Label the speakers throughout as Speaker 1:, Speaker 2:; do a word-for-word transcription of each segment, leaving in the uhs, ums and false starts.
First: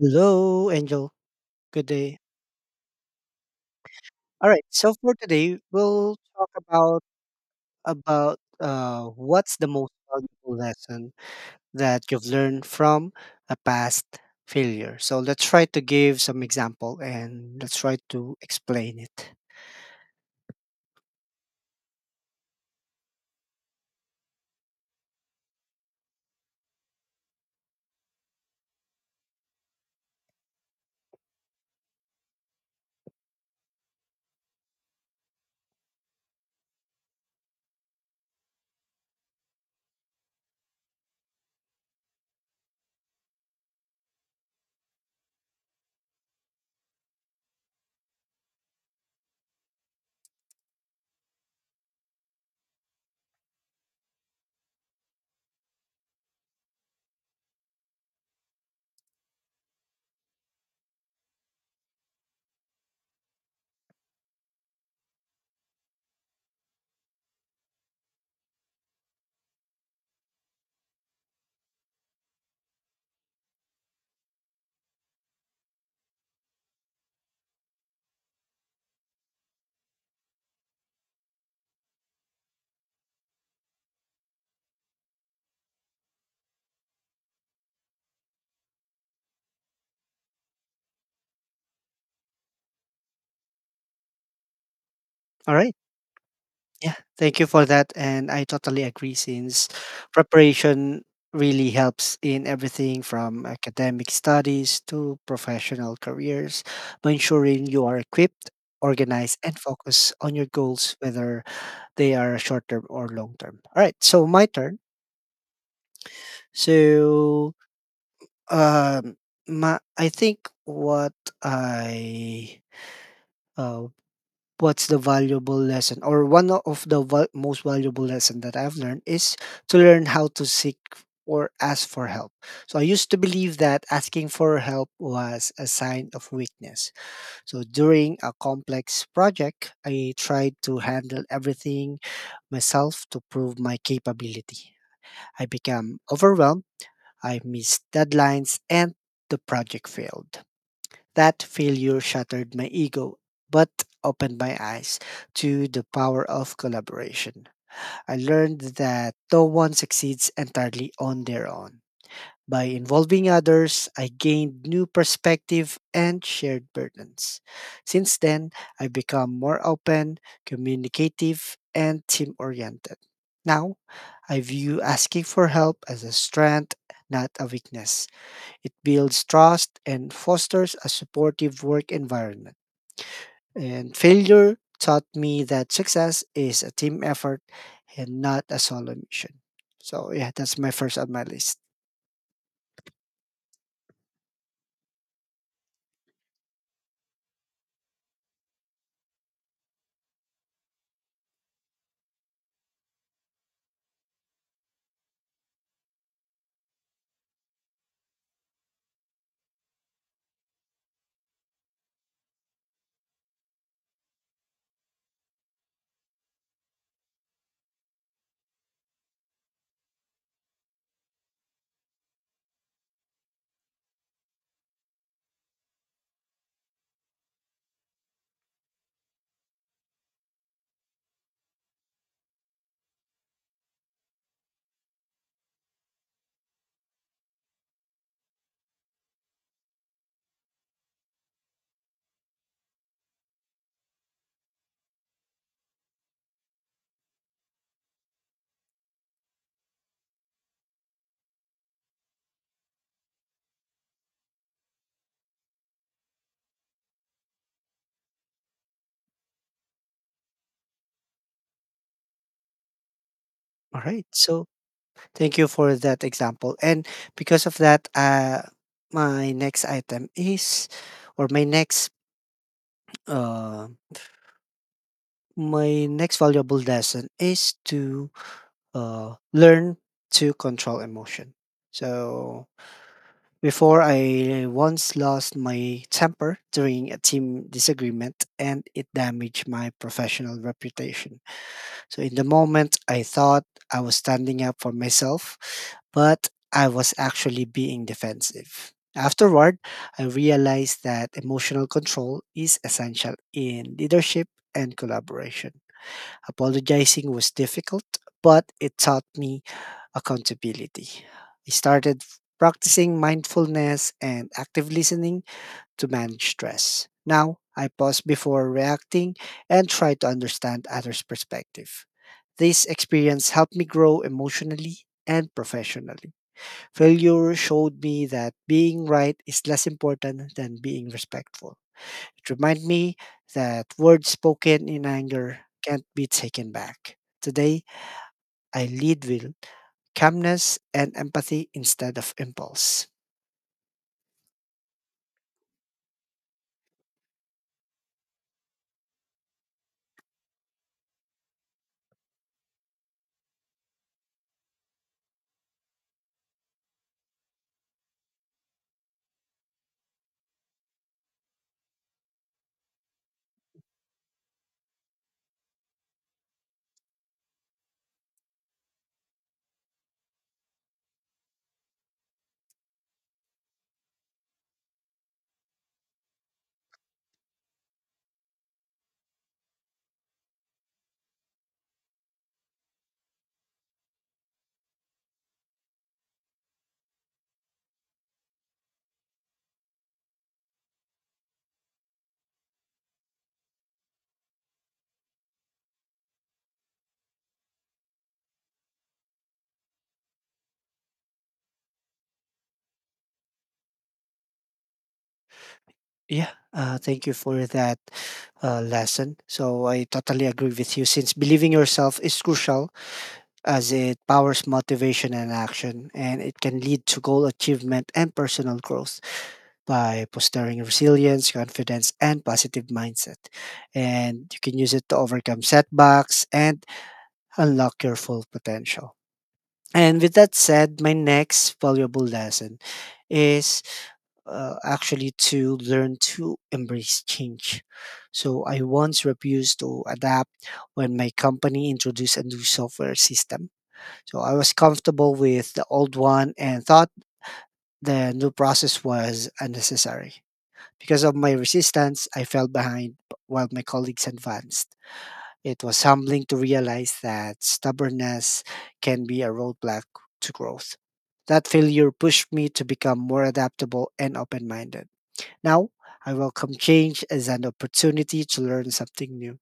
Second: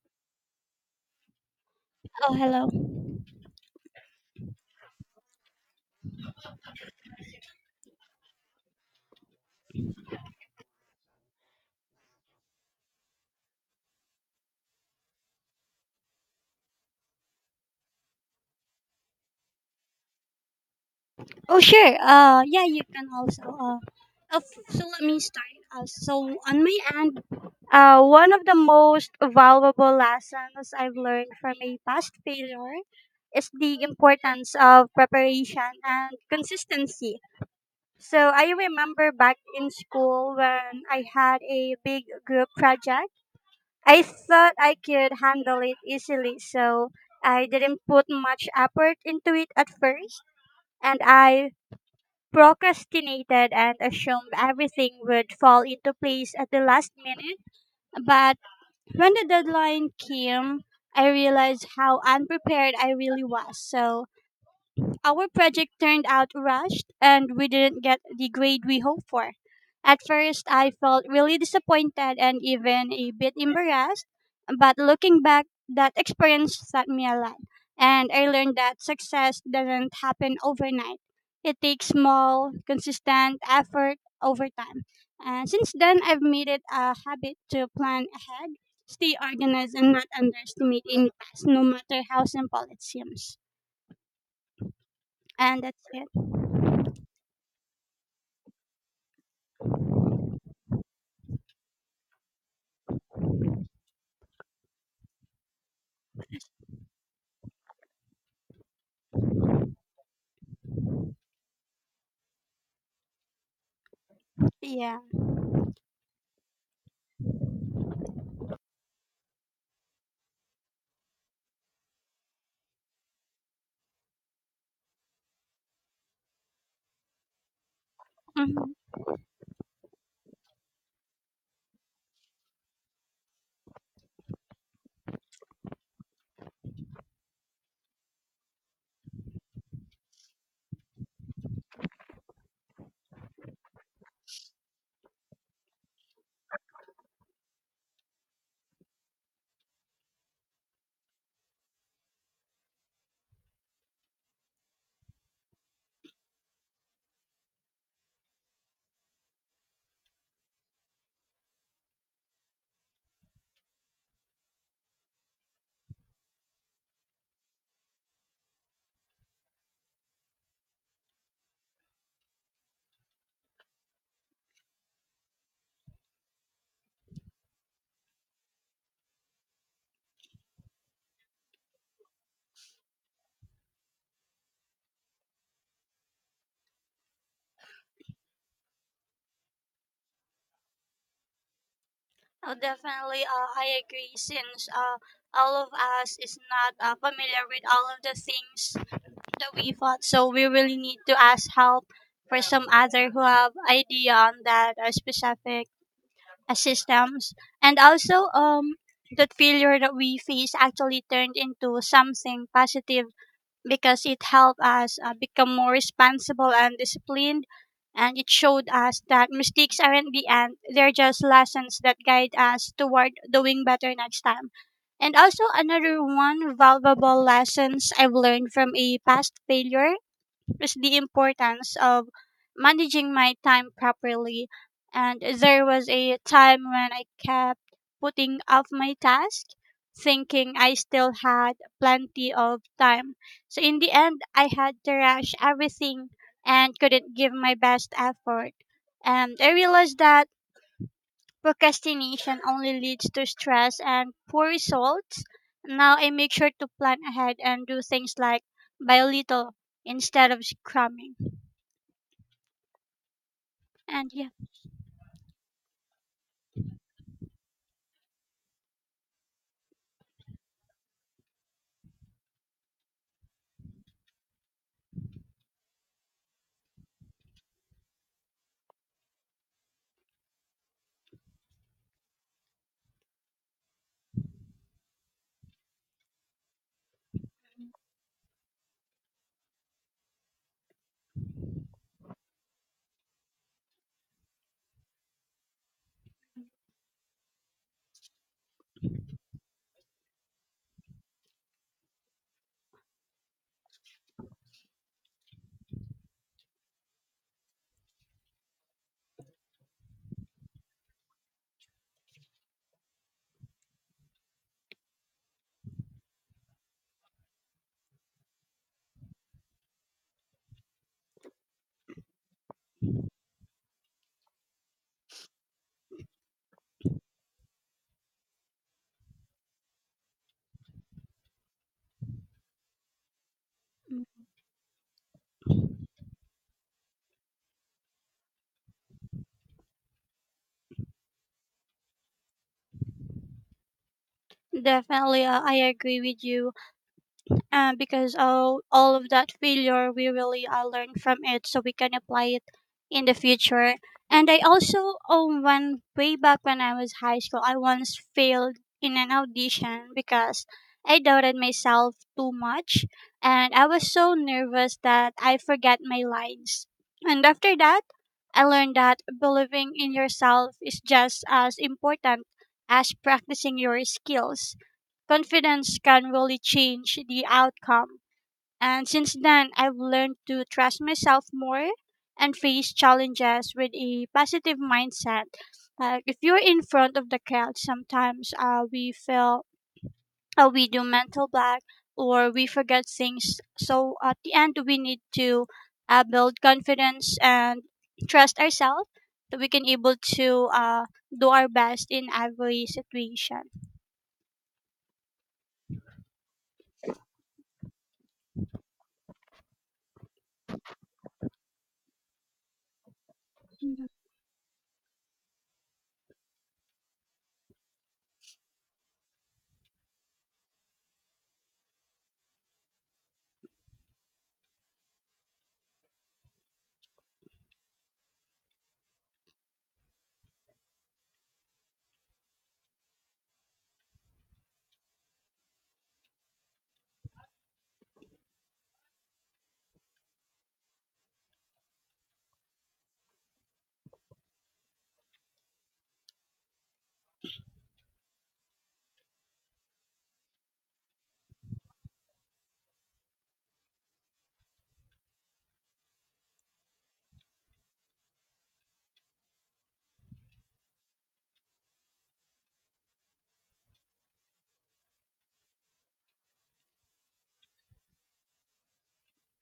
Speaker 1: Hello, Angel. Good day.
Speaker 2: Oh, hello.
Speaker 1: All right. So for today, we'll talk about about uh, what's the most valuable lesson that you've learned from a past failure. So let's try to give some example and let's try to explain it.
Speaker 2: Oh, sure. Uh, yeah, you can also. Uh, uh, f- so let me start. Uh, so on my end, uh, one of the most valuable lessons I've learned from a past failure is the importance of preparation and consistency. So I remember back in school when I had a big group project, I thought I could handle it easily, so I didn't put much effort into it at first, and I procrastinated and assumed everything would fall into place at the last minute. But when the deadline came, I realized how unprepared I really was. So our project turned out rushed and we didn't get the grade we hoped for. At first, I felt really disappointed and even a bit embarrassed, but looking back, that experience taught me a lot. And I learned that success doesn't happen overnight. It takes small, consistent effort over time. And since then, I've made it a habit to plan ahead, stay organized, and not underestimate any task, no matter how simple it seems.
Speaker 1: All
Speaker 2: And
Speaker 1: right.
Speaker 2: that's it.
Speaker 1: Yeah, thank you for that. And I totally agree since preparation really helps in everything from academic studies to professional careers by ensuring you are equipped, organized, and focused on your goals, whether they are short term or long term. All right, so my turn.
Speaker 2: Yeah.
Speaker 1: So, um, my, I think what I uh, what's the valuable lesson or one of the val- most valuable lesson that
Speaker 2: Mhm.
Speaker 1: I've learned is to learn how to seek or ask for help. So I used to believe that asking for help was a sign of weakness. So during a complex project, I tried to handle everything myself to prove my capability. I became overwhelmed, I missed deadlines and the project failed. That failure shattered my ego, but opened my eyes to the power of collaboration. I learned that no one succeeds entirely on their own. By involving others, I gained new perspective and shared burdens. Since then, I've become more open, communicative, and team oriented. Now, I view asking for help as a strength, not a weakness. It builds trust and fosters a supportive work environment. And failure taught me that success is a team effort and not a solo mission. So, yeah, that's my first on my list.
Speaker 2: Oh, definitely. Uh, I agree. Since uh, all of us is not uh, familiar with all of the things that we thought, so we really need to ask help for some other who have idea on that uh, specific uh, systems, and also um that failure that we face actually turned into something positive because it helped us uh, become more responsible and disciplined. And it showed us that mistakes aren't the end, they're just lessons that guide us toward doing better next time. And also, another one valuable lessons I've learned from a past failure is the importance of managing my time properly. And there was a time when I kept putting off my task, thinking I still had plenty of time. So in the end, I had to rush everything and couldn't give my best effort. And I realized that procrastination only leads to stress and poor results. Now I make sure to plan ahead and do things like by little instead of cramming.
Speaker 1: All right.
Speaker 2: And yeah,
Speaker 1: So, thank you for that example. And because of that, uh, my next item is, or my next, uh, my next valuable lesson is to uh, learn to control emotion. So before I once lost my temper during a team disagreement, and it damaged my professional reputation. So in the moment, I thought I was standing up for myself, but I was actually being defensive. Afterward, I realized that emotional control is essential in leadership and collaboration. Apologizing was difficult, but it taught me accountability. I started practicing mindfulness and active listening to manage stress. Now, I pause before reacting and try to understand others' perspective. This experience helped me grow emotionally and professionally. Failure showed me that being right is less important than being respectful. It reminded me that words
Speaker 2: mm,
Speaker 1: spoken in anger can't be taken back. Today, I lead with calmness and empathy instead of impulse.
Speaker 2: definitely, uh, I agree with you. Uh, because all all of that failure we really uh, learn from it so we can apply it in the future, and I also um when, way back when I was high school, I once failed in an audition because I doubted myself too much, and I was so nervous that I forgot my lines. And after that, I learned that believing in yourself is just as important as practicing your skills. Confidence can really change the outcome. And since then, I've learned to trust myself more and face challenges with a positive mindset. Like if you're in front of the crowd, sometimes uh, we feel, uh, we do mental block or we forget things. So at the end, we need to uh, build confidence and trust ourselves that we can able to uh, do our best in every situation.
Speaker 1: Yeah, uh, thank you for that uh, lesson. So I totally agree with you since believing yourself is crucial as it powers motivation and action, and it can lead to goal achievement and personal growth by fostering resilience, confidence, and positive mindset. And you can use it to overcome setbacks and unlock your full potential. And with that said, my next valuable lesson is uh, actually to learn to embrace change. So I once refused to adapt when my company introduced a new software system so I was comfortable with the old one and thought the new process was unnecessary. Because of my resistance, I fell behind while my colleagues advanced. It was humbling to realize that stubbornness can be a roadblock to growth. That failure pushed me to become more adaptable and open minded. Now, I welcome change as an opportunity to learn something new.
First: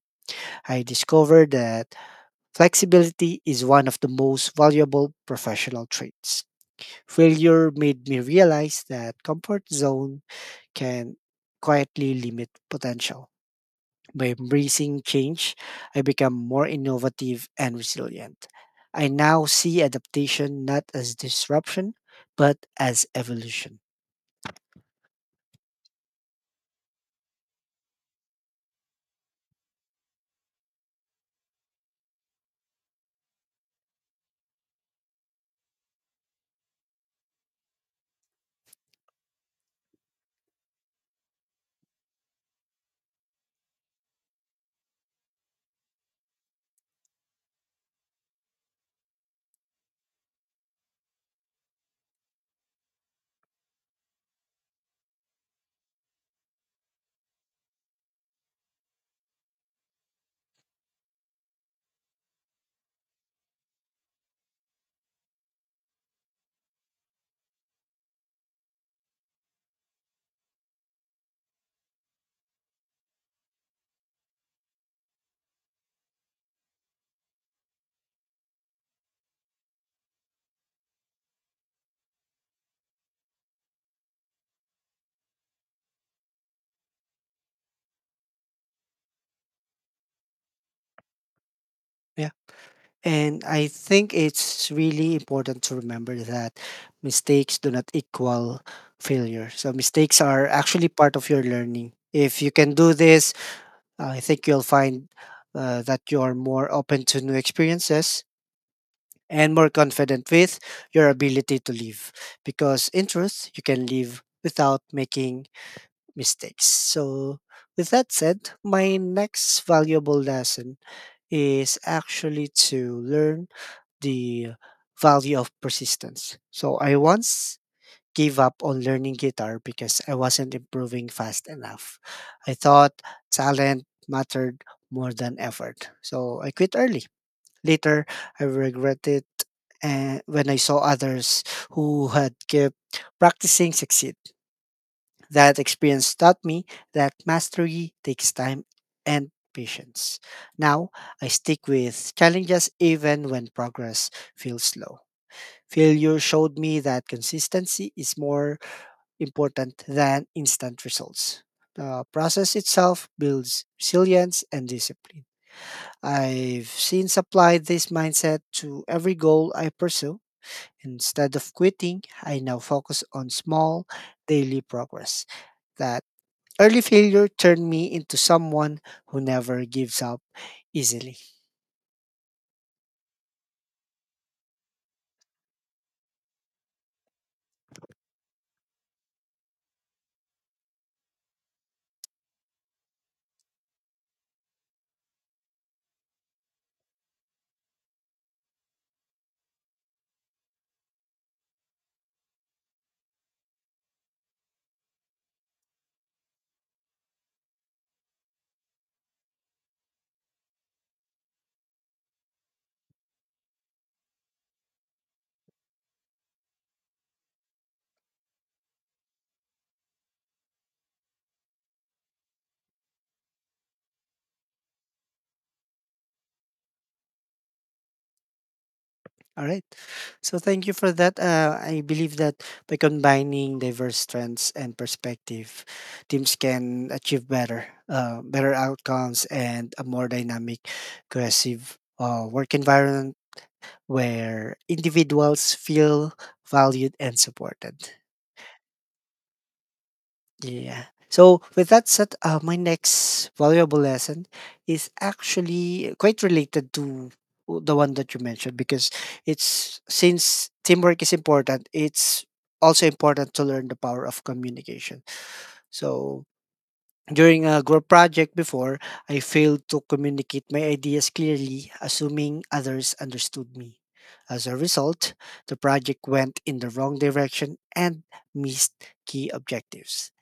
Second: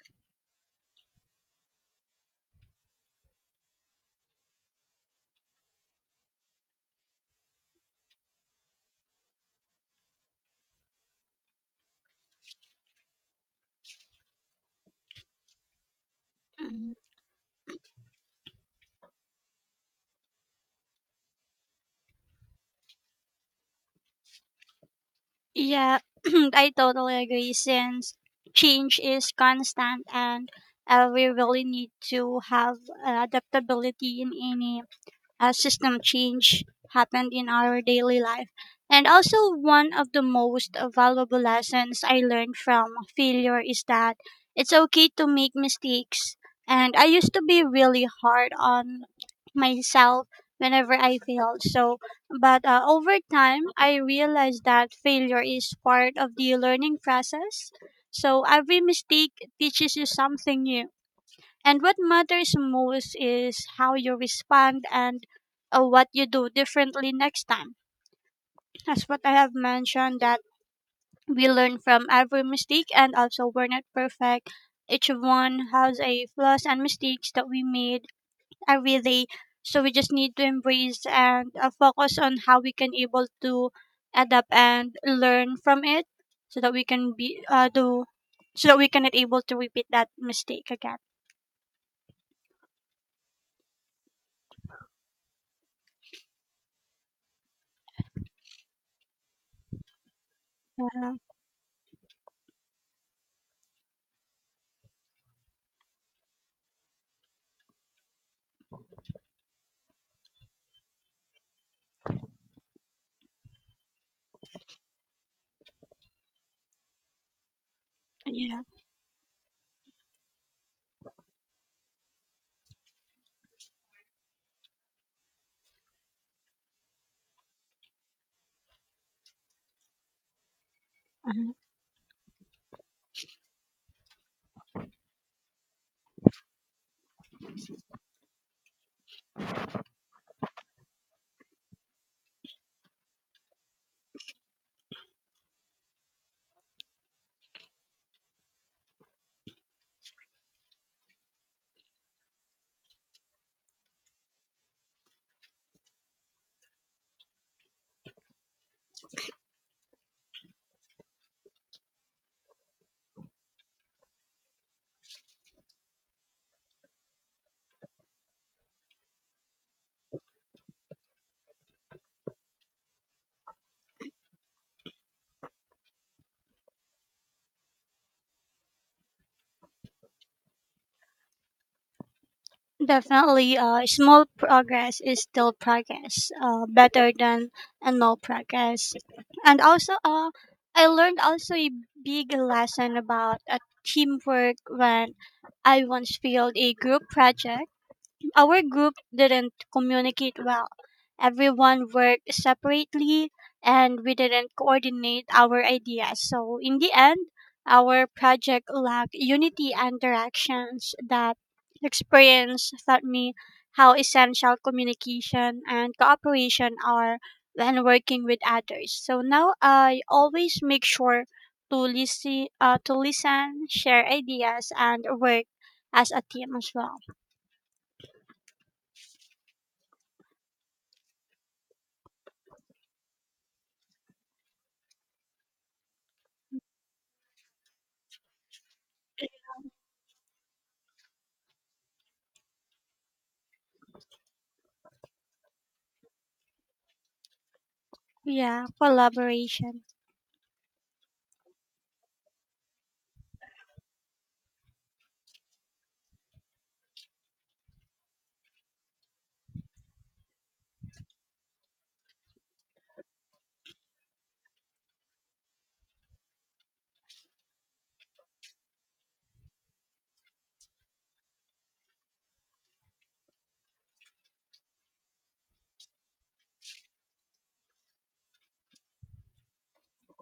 Speaker 1: I discovered that flexibility is one of the most valuable professional traits. Failure made me realize that comfort zone can quietly limit potential. By embracing change, I become more
Speaker 2: Mhm.
Speaker 1: innovative and resilient. I now see adaptation not as disruption, but as evolution.
Speaker 2: Yeah, I totally agree since change is constant and uh, we really need to have uh, adaptability in any as system change happened in our daily life. And also, one of the most valuable lessons I learned from failure is that it's okay to make mistakes. And I used to be really hard on myself whenever I failed. So, but uh, over time, I realized that failure is part of the learning process. So, every mistake teaches you something new, and what matters most is how you respond and uh, what you do differently next time. As what I have mentioned, that we learn from every mistake, and also we're not perfect. Each one has a flaws and mistakes that we made every day. So we just need to embrace and uh, focus on how we can able to adapt and learn from it, so that we can be, uh, do so that we cannot able to repeat that mistake again.
Speaker 1: And I think it's really important to remember that mistakes do not equal failure. So mistakes are actually part
Speaker 2: Uh,
Speaker 1: of your learning. If you can do this, I think you'll find uh, that you're more open to new experiences and more confident with your ability to live. Because in truth, you can live without making mistakes. So, with that said,
Speaker 2: yeah.
Speaker 1: my next valuable lesson is actually to learn the value of persistence. So I once gave up on learning guitar because I wasn't improving fast enough. I thought talent mattered more than effort. So I quit early. Later, I regret it and when I saw others who had kept practicing succeed. That experience taught me that mastery takes time and patience. Now, I stick with challenges even when progress feels slow. Failure showed me that consistency is more important than instant results. The process itself builds resilience and discipline. I've since applied this mindset to every goal I pursue. Instead of quitting, I now focus on small daily progress. That early failure turned me into someone who never gives up easily.
Speaker 2: Definitely, uh, small progress is still progress, uh, better than a no progress. And also, uh, I learned also a big lesson about uh, teamwork when I once failed a group project. Our group didn't communicate well. Everyone worked separately and we didn't coordinate our ideas. So, in the end, our project lacked unity and directions. That experience taught me how essential communication and cooperation are when working with others. So now I always make sure to listen, uh, to listen, share ideas, and work as a team as well.
Speaker 1: All right. So thank you for that. Uh, I believe that by combining diverse strengths and perspective, teams can achieve better, uh, better outcomes and a more dynamic, cohesive uh, work environment where individuals feel valued and supported.
Speaker 2: Yeah, collaboration.
Speaker 1: Yeah. So with that said, uh, my next valuable lesson is actually quite related to w- the one that you mentioned because it's since teamwork is important, it's also important to learn the power of communication. So during a group project before, I failed to communicate my ideas clearly, assuming others understood me. As a result, the project went in the wrong direction and missed key objectives.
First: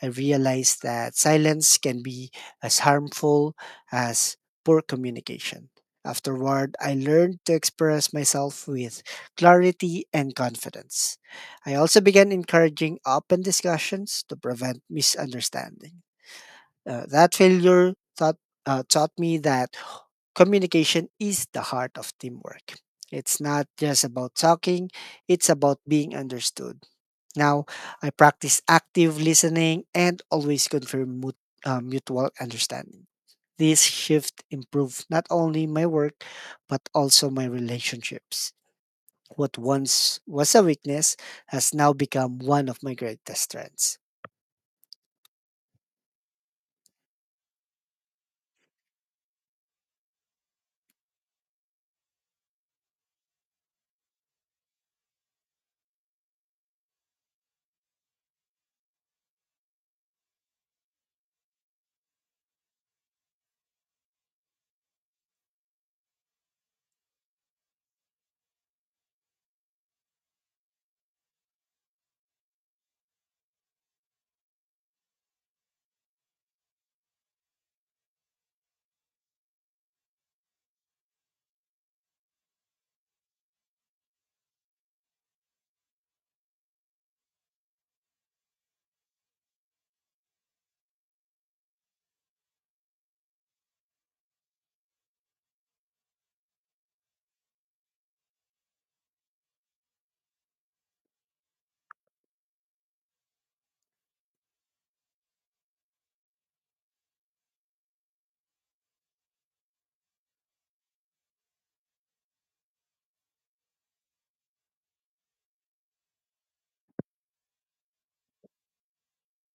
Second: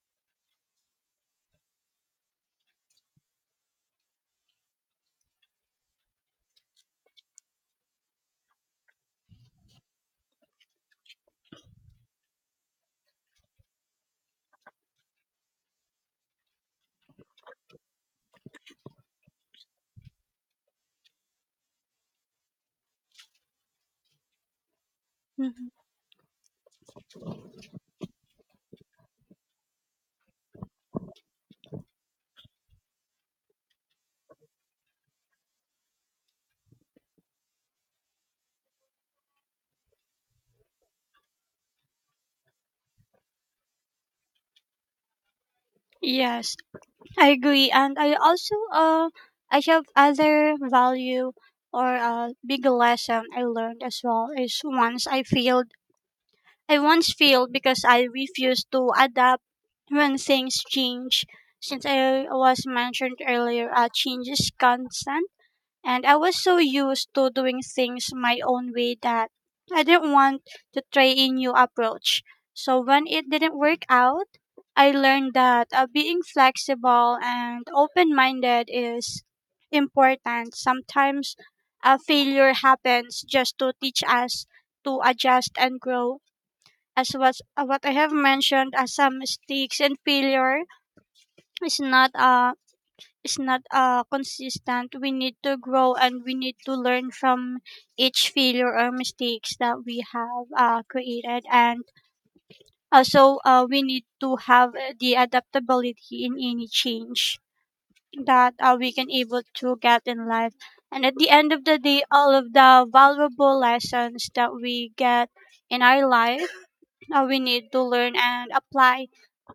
Speaker 1: I realized that silence can be as harmful as poor communication. Afterward, I learned to express myself with clarity and confidence. I also began encouraging open discussions to prevent misunderstandings. Uh, that failure taught, uh, Taught me that communication is the heart of teamwork. It's not just about talking, it's
Speaker 2: Hmm.
Speaker 1: about being understood. Now, I practice active listening and always confirm mut- uh, mutual understanding. This shift improved not only my work, but also my relationships. What once was a weakness has now become one of my greatest strengths.
Speaker 2: Yes, I agree, and I also, uh, I have other value or uh, big lesson I learned as well is once I failed. I once failed because I refused to adapt when things change. Since I was mentioned earlier, uh, change is constant. And I was so used to doing things my own way that I didn't want to try a new approach. So when it didn't work out, I learned that uh, being flexible and open minded is important. Sometimes a failure happens just to teach us to adjust and grow. As was, uh, what I have mentioned, as some mistakes and failure is not a, is not uh, consistent, we need to grow and we need to learn from each failure or mistakes that we have uh, created. And also, uh, we need to have uh, the adaptability in any change that uh, we can able to get in life. And at the end of the day, all of the valuable lessons that we get in our life, uh, we need to learn and apply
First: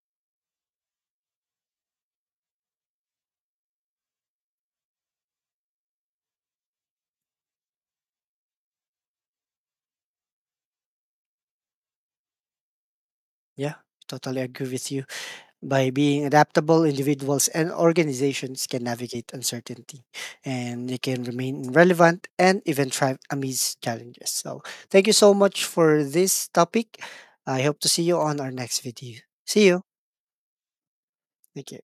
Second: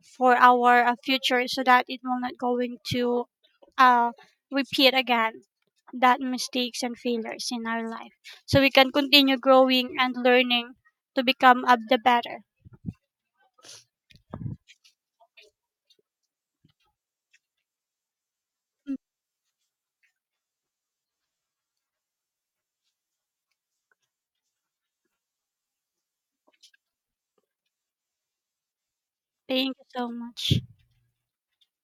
Speaker 2: for our uh, future, so that it will not going to uh, repeat again that mistakes and failures in our life, so we can continue growing and learning to become up the better.
Speaker 1: Yeah, totally agree with you. By being adaptable, individuals and organizations can navigate uncertainty and they can remain relevant and even thrive amidst challenges. So, thank you so much for this topic. I hope to see you on our next video. See
Speaker 2: Thank
Speaker 1: you.
Speaker 2: you so much.
Speaker 1: Thank you.